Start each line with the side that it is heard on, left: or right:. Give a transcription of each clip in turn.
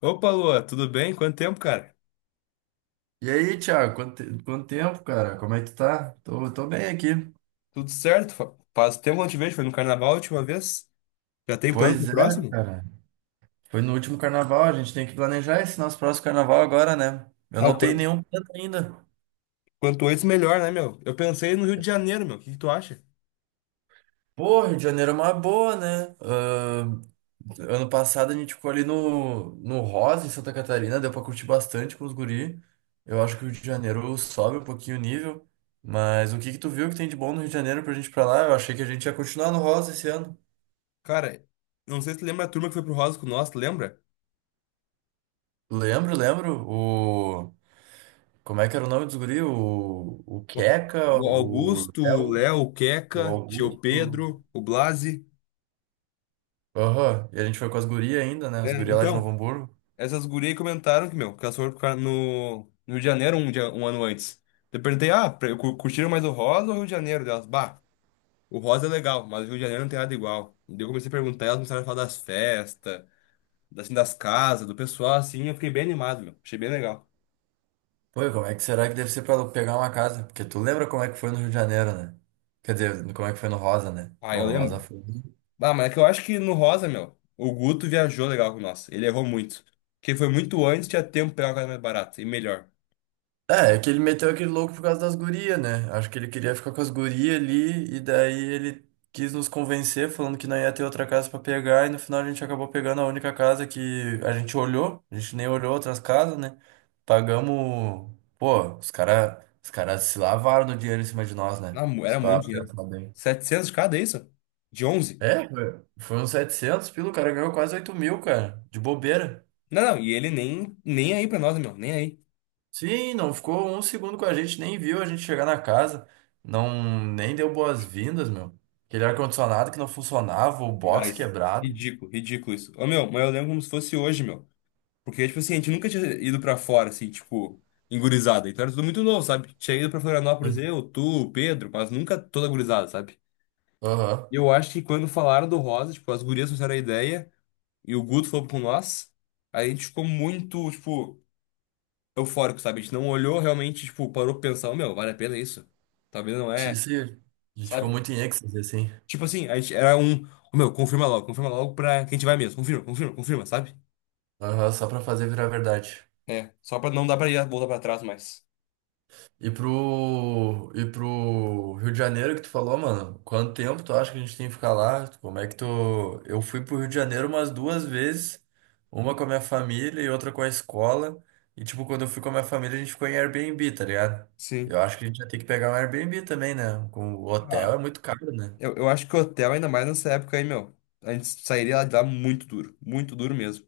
left: Opa, Lua, tudo bem? Quanto tempo, cara?
right: E aí, Thiago, quanto tempo, cara? Como é que tu tá? Tô bem aqui.
left: Tudo certo? Faz tempo que eu não te vejo, foi no carnaval a última vez. Já tem plano pro
right: Pois é,
left: próximo?
right: cara. Foi no último carnaval, a gente tem que planejar esse nosso próximo carnaval agora, né? Eu
left: Ah,
right: não tenho nenhum plano ainda.
left: quanto antes melhor, né, meu? Eu pensei no Rio de Janeiro, meu. O que que tu acha?
right: Pô, Rio de Janeiro é uma boa, né? Ano passado a gente ficou ali no Rosa, em Santa Catarina, deu pra curtir bastante com os guri. Eu acho que o Rio de Janeiro sobe um pouquinho o nível. Mas o que que tu viu que tem de bom no Rio de Janeiro pra gente ir pra lá? Eu achei que a gente ia continuar no Rosa esse ano.
left: Cara, não sei se tu lembra a turma que foi pro Rosa com nós, tu lembra?
right: Lembro, lembro. Como é que era o nome dos guri? O
left: O
right: Queca,
left: o
right: o
left: Augusto, o
right: Léo,
left: Léo, o
right: o
left: Queca, tio
right: Augusto.
left: Pedro, o Blasi.
right: Aham, e a gente foi com as gurias ainda, né? As
left: Né?
right: gurias lá de
left: Então,
right: Novo Hamburgo.
left: essas gurias aí comentaram que, meu, que elas foram no Rio de Janeiro um ano antes. Eu perguntei, ah, curtiram mais o Rosa ou o Rio de Janeiro delas? Bah. O Rosa é legal, mas o Rio de Janeiro não tem nada igual. E daí eu comecei a perguntar, elas começaram a falar das festas, assim, das casas, do pessoal, assim, eu fiquei bem animado, meu. Achei bem legal.
right: Pô, e como é que será que deve ser pra pegar uma casa? Porque tu lembra como é que foi no Rio de Janeiro, né? Quer dizer, como é que foi no Rosa, né?
left: Ah,
right: No
left: eu
right: Rosa
left: lembro.
right: foi.
left: Ah, mas é que eu acho que no Rosa, meu, o Guto viajou legal com nós. Ele errou muito. Porque foi muito antes, tinha tempo pra pegar uma casa mais barata e melhor.
right: É que ele meteu aquele louco por causa das gurias, né? Acho que ele queria ficar com as gurias ali, e daí ele quis nos convencer, falando que não ia ter outra casa pra pegar, e no final a gente acabou pegando a única casa que a gente olhou, a gente nem olhou outras casas, né? Pagamos. Pô, os caras os cara se lavaram no dinheiro em cima de nós, né?
left: Não, era
right: Se parar
left: muito
right: pra
left: dinheiro.
right: pensar bem.
left: 700 de cada, é isso? De 11?
right: É, foi uns 700 pila, o cara ganhou quase 8 mil, cara, de bobeira.
left: Não, não, e ele nem, nem aí pra nós, meu, nem aí.
right: Sim, não ficou um segundo com a gente, nem viu a gente chegar na casa, não nem deu boas-vindas, meu. Aquele ar-condicionado que não funcionava, o
left: Ah,
right: box
left: isso.
right: quebrado.
left: Ridículo, ridículo isso. Ô, meu, mas eu lembro como se fosse hoje, meu. Porque, tipo assim, a gente nunca tinha ido pra fora, assim, tipo, em gurizada. Então era tudo muito novo, sabe? Tinha ido pra Florianópolis,
right: Sim.
left: eu, tu, Pedro, mas nunca toda gurizada, sabe?
right: Aham.
left: E eu acho que quando falaram do Rosa, tipo, as gurias fizeram a ideia e o Guto falou com nós, aí a gente ficou muito, tipo, eufórico, sabe? A gente não olhou realmente, tipo, parou pra pensar, "Ô, meu, vale a pena isso? Talvez não é,
right: Isso, a gente ficou
left: sabe?
right: muito em êxtase, assim.
left: Tipo assim, a gente era um, "Ô, meu, confirma logo pra quem a gente vai mesmo, confirma, confirma, confirma, sabe?
right: Aham, só pra fazer virar verdade.
left: É, só pra não dar pra ir voltar pra trás mais.
right: E pro Rio de Janeiro que tu falou, mano, quanto tempo tu acha que a gente tem que ficar lá? Como é que tu. Eu fui pro Rio de Janeiro umas duas vezes, uma com a minha família e outra com a escola. E tipo, quando eu fui com a minha família, a gente ficou em Airbnb, tá ligado?
left: Sim.
right: Eu acho que a gente vai ter que pegar um Airbnb também, né? Com o hotel é
left: Ah.
right: muito caro, né?
left: Eu acho que hotel, ainda mais nessa época aí, meu, a gente sairia lá de lá muito duro mesmo.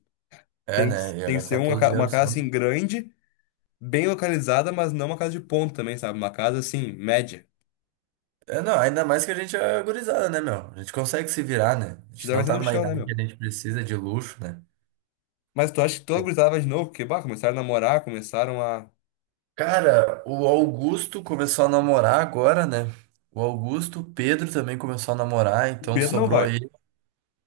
right: É,
left: Tem,
right: né? Ia
left: tem que ser
right: gastar
left: uma,
right: todo o dinheiro
left: uma
right: só.
left: casa assim grande, bem localizada, mas não uma casa de ponto também, sabe? Uma casa assim, média.
right: É, não, ainda mais que a gente é gurizada, né, meu? A gente consegue se virar, né? A
left: Te
right: gente
left: dá
right: não
left: vai ser
right: tá
left: no
right: numa
left: chão, né,
right: idade que a
left: meu?
right: gente precisa de luxo, né?
left: Mas tu acha que toda gurizada vai de novo? Porque, bah, começaram a namorar, começaram a.
right: Cara, o Augusto começou a namorar agora, né? O Augusto, o Pedro também começou a namorar,
left: O
right: então
left: Pedro não
right: sobrou
left: vai.
right: aí.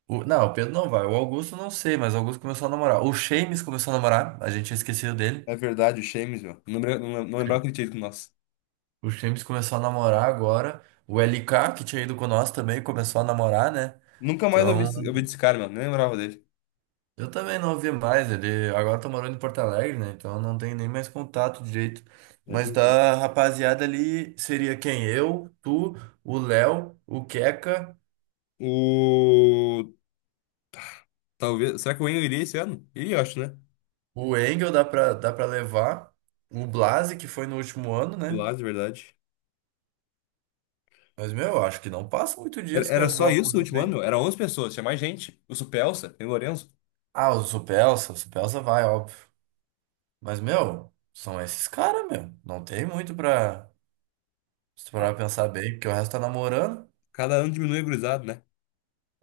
right: Não, o Pedro não vai. O Augusto não sei, mas o Augusto começou a namorar. O Shames começou a namorar, a gente tinha esquecido dele.
left: É verdade, o Shames, meu. Não, não, não lembrava que ele tinha ido com nós.
right: O Shames começou a namorar agora. O LK, que tinha ido com nós também, começou a namorar, né?
left: Nunca mais ouvi,
right: Então,
left: ouvi desse cara, meu. Nem lembrava dele.
right: eu também não ouvi mais. Ele agora tá morando em Porto Alegre, né? Então eu não tenho nem mais contato direito.
left: É
right: Mas
left: verdade.
right: da rapaziada ali seria quem? Eu, tu. O Léo, o Queca.
left: O. Talvez. Será que o Wayne iria esse ano? Iria, eu acho, né?
right: O Engel dá pra levar. O Blase, que foi no último ano,
left: Do
right: né?
left: lado, de verdade.
right: Mas, meu, eu acho que não passa muito
left: Era
right: disso,
left: era
right: cara. Se
left: só
right: vai
left: isso o
right: aposar
left: último ano,
right: bem.
left: meu? Era 11 pessoas, tinha mais gente. O Supelsa, tem o Lourenço.
right: Ah, o Supelsa vai, óbvio. Mas, meu, são esses caras, meu. Não tem muito pra, se tu parar
left: A-
right: pra pensar bem, porque o resto tá namorando.
left: Cada ano diminui a gurizado, né?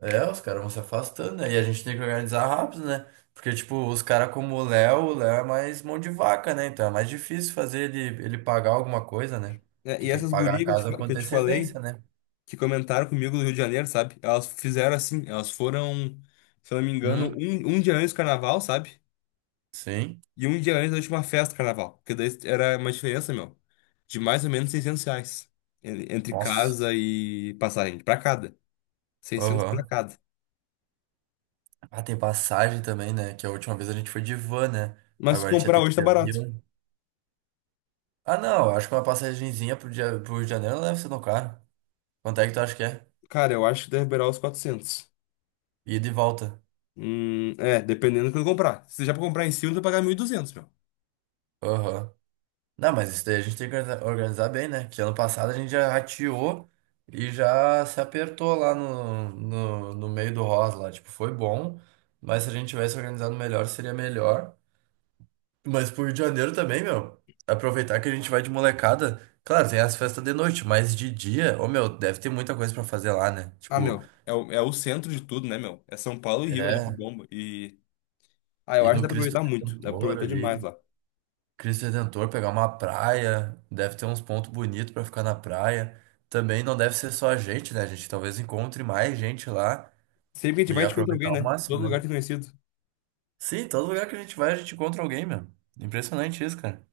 right: É, os caras vão se afastando, né? E a gente tem que organizar rápido, né? Porque, tipo, os caras como o Léo é mais mão de vaca, né? Então é mais difícil fazer ele pagar alguma coisa, né?
left: É.
right: Que
left: E
right: tem que
left: essas
right: pagar a
left: gurias que
right: casa com
left: que eu te falei,
right: antecedência, né?
left: que comentaram comigo do Rio de Janeiro, sabe? Elas fizeram assim, elas foram, se eu não me engano,
right: Hum,
left: um dia antes do carnaval, sabe?
right: sim.
left: E um dia antes da última festa do carnaval. Porque daí era uma diferença, meu, de mais ou menos 600 reais entre
right: Nossa.
left: casa e passagem, pra cada. seiscentos pra
right: Aham.
left: cada.
right: Ah, tem passagem também, né? Que a última vez a gente foi de van, né?
left: Mas se
right: Agora a gente vai
left: comprar
right: ter que
left: hoje
right: ir
left: tá
right: de
left: barato.
right: avião. Ah, não. Acho que uma passagenzinha pro dia, pro Rio de Janeiro não deve ser tão caro. Quanto é que tu acha que é?
left: Cara, eu acho que deve beirar os 400.
right: Ida e volta.
left: É, dependendo do que eu comprar. Se já pra comprar em cima, tu vai pagar 1.200, meu.
right: Aham. Não, mas isso daí a gente tem que organizar bem, né? Que ano passado a gente já rateou e já se apertou lá no meio do rosa lá. Tipo, foi bom, mas se a gente tivesse organizado melhor, seria melhor. Mas pro Rio de Janeiro também, meu. Aproveitar que a gente vai de molecada. Claro, tem as festas de noite, mas de dia, ô meu, deve ter muita coisa pra fazer lá, né?
left: Ah,
right: Tipo,
left: meu, é o centro de tudo, né, meu? É São Paulo e Rio ali que
right: é,
left: bomba. E. Ah, eu
right: ir
left: acho que
right: no
left: dá pra
right: Cristo
left: aproveitar muito. Dá pra
right: Redentor
left: aproveitar demais
right: ali.
left: lá.
right: Cristo Redentor, pegar uma praia. Deve ter uns pontos bonitos pra ficar na praia. Também não deve ser só a gente, né? A gente talvez encontre mais gente lá
left: Sempre que a gente
right: e
left: vai, a gente encontra alguém,
right: aproveitar ao
left: né?
right: máximo,
left: Todo lugar
right: né?
left: tem conhecido.
right: Sim, todo lugar que a gente vai, a gente encontra alguém, meu. Impressionante isso, cara.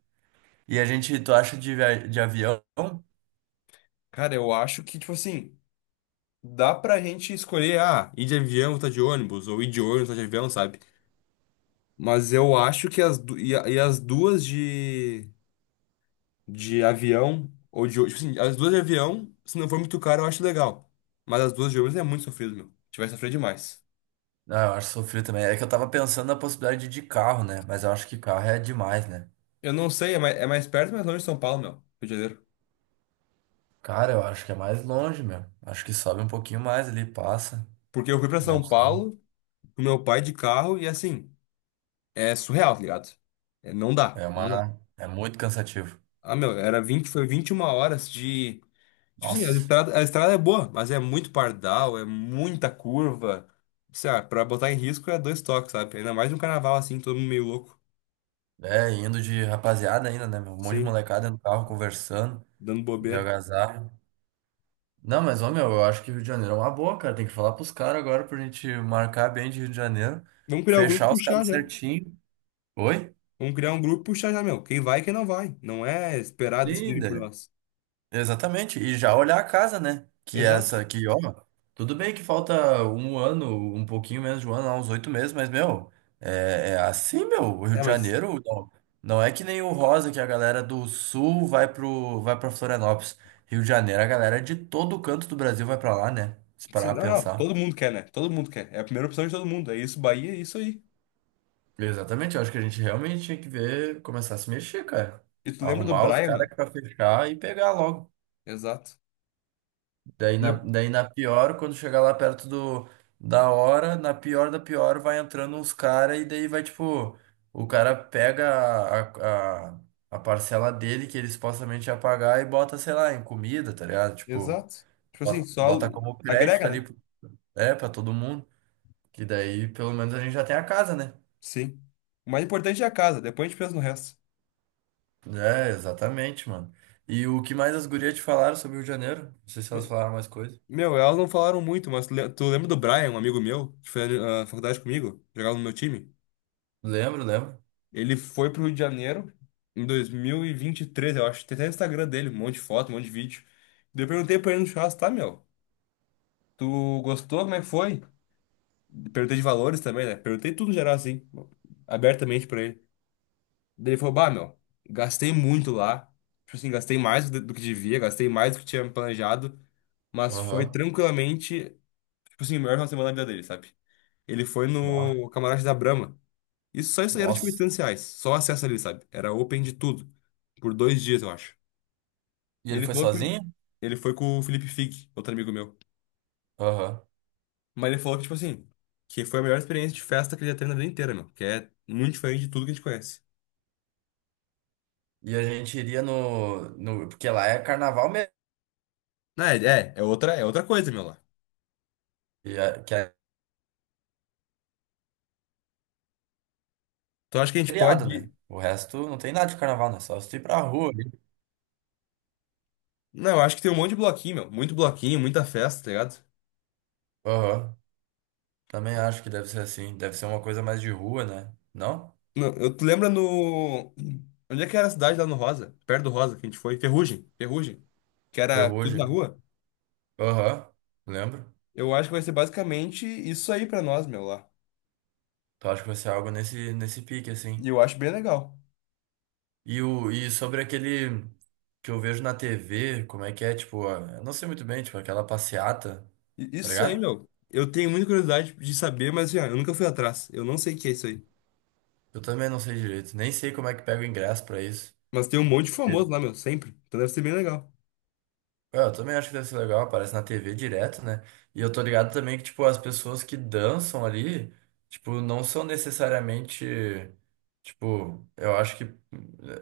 right: E a gente, tu acha de avião?
left: Cara, eu acho que, tipo assim, dá pra gente escolher, ah, ir de avião, tá de ônibus, ou ir de ônibus, tá de avião, sabe? Mas eu acho que as, e, e as duas de. Avião ou de ônibus. Tipo assim, as duas de avião, se não for muito caro, eu acho legal. Mas as duas de ônibus é muito sofrido, meu. Tiver sofrido demais.
right: Ah, eu acho sofrido também. É que eu tava pensando na possibilidade de carro, né? Mas eu acho que carro é demais, né?
left: Eu não sei, é mais perto, mas é longe de São Paulo, meu. Rio de Janeiro.
right: Cara, eu acho que é mais longe, meu. Acho que sobe um pouquinho mais ali, passa.
left: Porque eu fui pra
right: Não
left: São
right: sei.
left: Paulo com meu pai de carro e assim, é surreal, tá ligado? É, não dá, não dá.
right: É muito cansativo.
left: Ah, meu, era 20 foi 21 horas de. Tipo assim, a
right: Nossa.
left: estrada, a estrada é boa, mas é muito pardal, é muita curva. Sei lá, pra botar em risco é dois toques, sabe? Ainda mais um carnaval assim, todo mundo meio louco.
right: É, indo de rapaziada ainda, né, meu? Um monte de
left: Sim,
right: molecada no carro conversando,
left: dando
right: de
left: bobeira.
right: algazarra. Não, mas, ô, meu, eu acho que Rio de Janeiro é uma boa, cara. Tem que falar pros caras agora pra gente marcar bem de Rio de Janeiro.
left: Vamos criar o grupo e
right: Fechar os
left: puxar
right: caras
left: já.
right: certinho. Oi?
left: Vamos criar um grupo e puxar já, meu. Quem vai e quem não vai. Não é esperar decidirem por
right: Linda.
left: nós.
right: Exatamente, e já olhar a casa, né? Que é
left: Exato.
right: essa aqui, ó, tudo bem que falta um ano, um pouquinho menos de um ano, lá, uns 8 meses, mas, meu, é assim, meu, o Rio
left: É,
right: de
left: mas.
right: Janeiro não é que nem o Rosa, que a galera do Sul vai pra Florianópolis. Rio de Janeiro, a galera de todo canto do Brasil vai pra lá, né? Se parar
left: Não,
right: pra
left: não,
right: pensar.
left: todo mundo quer, né? Todo mundo quer. É a primeira opção de todo mundo. É isso, Bahia, é isso aí.
right: Exatamente, eu acho que a gente realmente tinha que ver, começar a se mexer, cara.
left: E tu lembra do
right: Arrumar os
left: Brian,
right: caras
left: meu?
right: pra fechar e pegar logo.
left: Exato.
right: Daí na,
left: Lembra?
right: daí na pior, quando chegar lá perto da hora, na pior da pior, vai entrando uns caras e daí vai tipo, o cara pega a, a, a parcela dele que ele supostamente ia pagar e bota, sei lá, em comida, tá ligado? Tipo,
left: Exato. Tipo assim,
right: bota,
left: só
right: bota como crédito
left: agrega,
right: ali,
left: né?
right: é, pra todo mundo. Que daí pelo menos a gente já tem a casa, né?
left: Sim. O mais importante é a casa, depois a gente pensa no resto.
right: É, exatamente, mano. E o que mais as gurias te falaram sobre o Rio de Janeiro? Não sei se elas
left: Me-
right: falaram mais coisa.
left: Meu, elas não falaram muito, mas tu lembra do Brian, um amigo meu, que foi na faculdade comigo, jogava no meu time?
right: Lembro, lembro.
left: Ele foi pro Rio de Janeiro em 2023, eu acho. Tem até o Instagram dele, um monte de foto, um monte de vídeo. Daí eu perguntei pra ele no churrasco, tá, meu? Tu gostou? Como é que foi? Perguntei de valores também, né? Perguntei tudo no geral, assim, abertamente pra ele. Daí ele falou, bah, meu, gastei muito lá. Tipo assim, gastei mais do que devia, gastei mais do que tinha planejado. Mas foi
right: Aham.
left: tranquilamente, tipo assim, o melhor final de semana da vida dele, sabe? Ele foi
right: Bah.
left: no camarote da Brahma. Isso Só isso aí era tipo
right: Nossa.
left: R$ 800. Só o acesso ali, sabe? Era open de tudo. Por 2 dias, eu acho.
right: E
left: E
right: ele
left: ele
right: foi
left: falou que.
right: sozinho?
left: Ele foi com o Felipe Fig, outro amigo meu.
right: Aham.
left: Mas ele falou que, tipo assim, que foi a melhor experiência de festa que ele já teve na vida inteira, meu. Que é muito diferente de tudo que a gente conhece.
right: E a gente iria no. Porque lá é carnaval mesmo,
left: Não, é, é outra, é outra coisa, meu, lá.
right: e que é
left: Então acho que a gente
right: feriado, né?
left: pode.
right: O resto não tem nada de carnaval, né? Só se tu ir pra rua ali.
left: Não, eu acho que tem um monte de bloquinho, meu. Muito bloquinho, muita festa, tá ligado?
right: Aham. Também acho que deve ser assim. Deve ser uma coisa mais de rua, né? Não?
left: Não, eu tu lembra no. Onde é que era a cidade lá no Rosa? Perto do Rosa que a gente foi? Ferrugem, Ferrugem. Que era tudo na
right: Ferrugem.
left: rua?
right: Aham. Lembro.
left: Eu acho que vai ser basicamente isso aí pra nós, meu, lá.
right: Então acho que vai ser algo nesse pique, assim.
left: E eu acho bem legal.
right: E sobre aquele que eu vejo na TV, como é que é, tipo, eu não sei muito bem, tipo, aquela passeata, tá
left: Isso aí,
right: ligado?
left: meu. Eu tenho muita curiosidade de saber, mas assim, ó, eu nunca fui atrás. Eu não sei o que é isso aí.
right: Eu também não sei direito. Nem sei como é que pega o ingresso pra isso.
left: Mas tem um monte de famoso lá, meu, sempre. Então deve ser bem legal.
right: É, eu também acho que deve ser legal, aparece na TV direto, né? E eu tô ligado também que, tipo, as pessoas que dançam ali, tipo, não são necessariamente, tipo,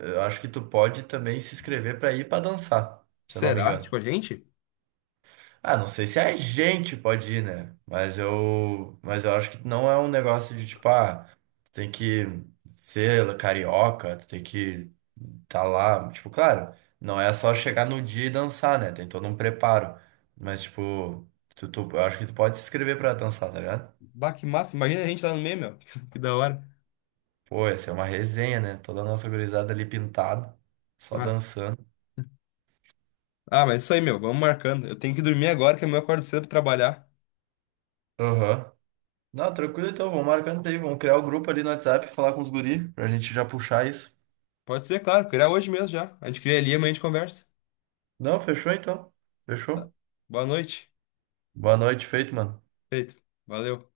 right: eu acho que tu pode também se inscrever pra ir pra dançar, se eu não me
left: Será?
right: engano.
left: Tipo, a gente?
right: Ah, não sei se a gente pode ir, né? Mas eu acho que não é um negócio de tipo, ah, tu tem que ser carioca, tu tem que tá lá. Tipo, claro, não é só chegar no dia e dançar, né? Tem todo um preparo. Mas, tipo, eu acho que tu pode se inscrever pra dançar, tá ligado?
left: Bah, que massa. Imagina a gente lá no meio, meu. Que da hora.
right: Pô, ia ser uma resenha, né? Toda a nossa gurizada ali pintada, só
left: Ah,
right: dançando.
left: ah, mas isso aí, meu. Vamos marcando. Eu tenho que dormir agora, que amanhã eu acordo cedo pra trabalhar.
right: Aham. Não, tranquilo então, vamos marcando isso aí, vamos criar o grupo ali no WhatsApp, falar com os guri, pra gente já puxar isso.
left: Pode ser, claro. Criar hoje mesmo já. A gente cria ali, amanhã a gente conversa.
right: Não, fechou então.
left: Tá.
right: Fechou.
left: Boa noite.
right: Boa noite, feito, mano.
left: Feito. Valeu.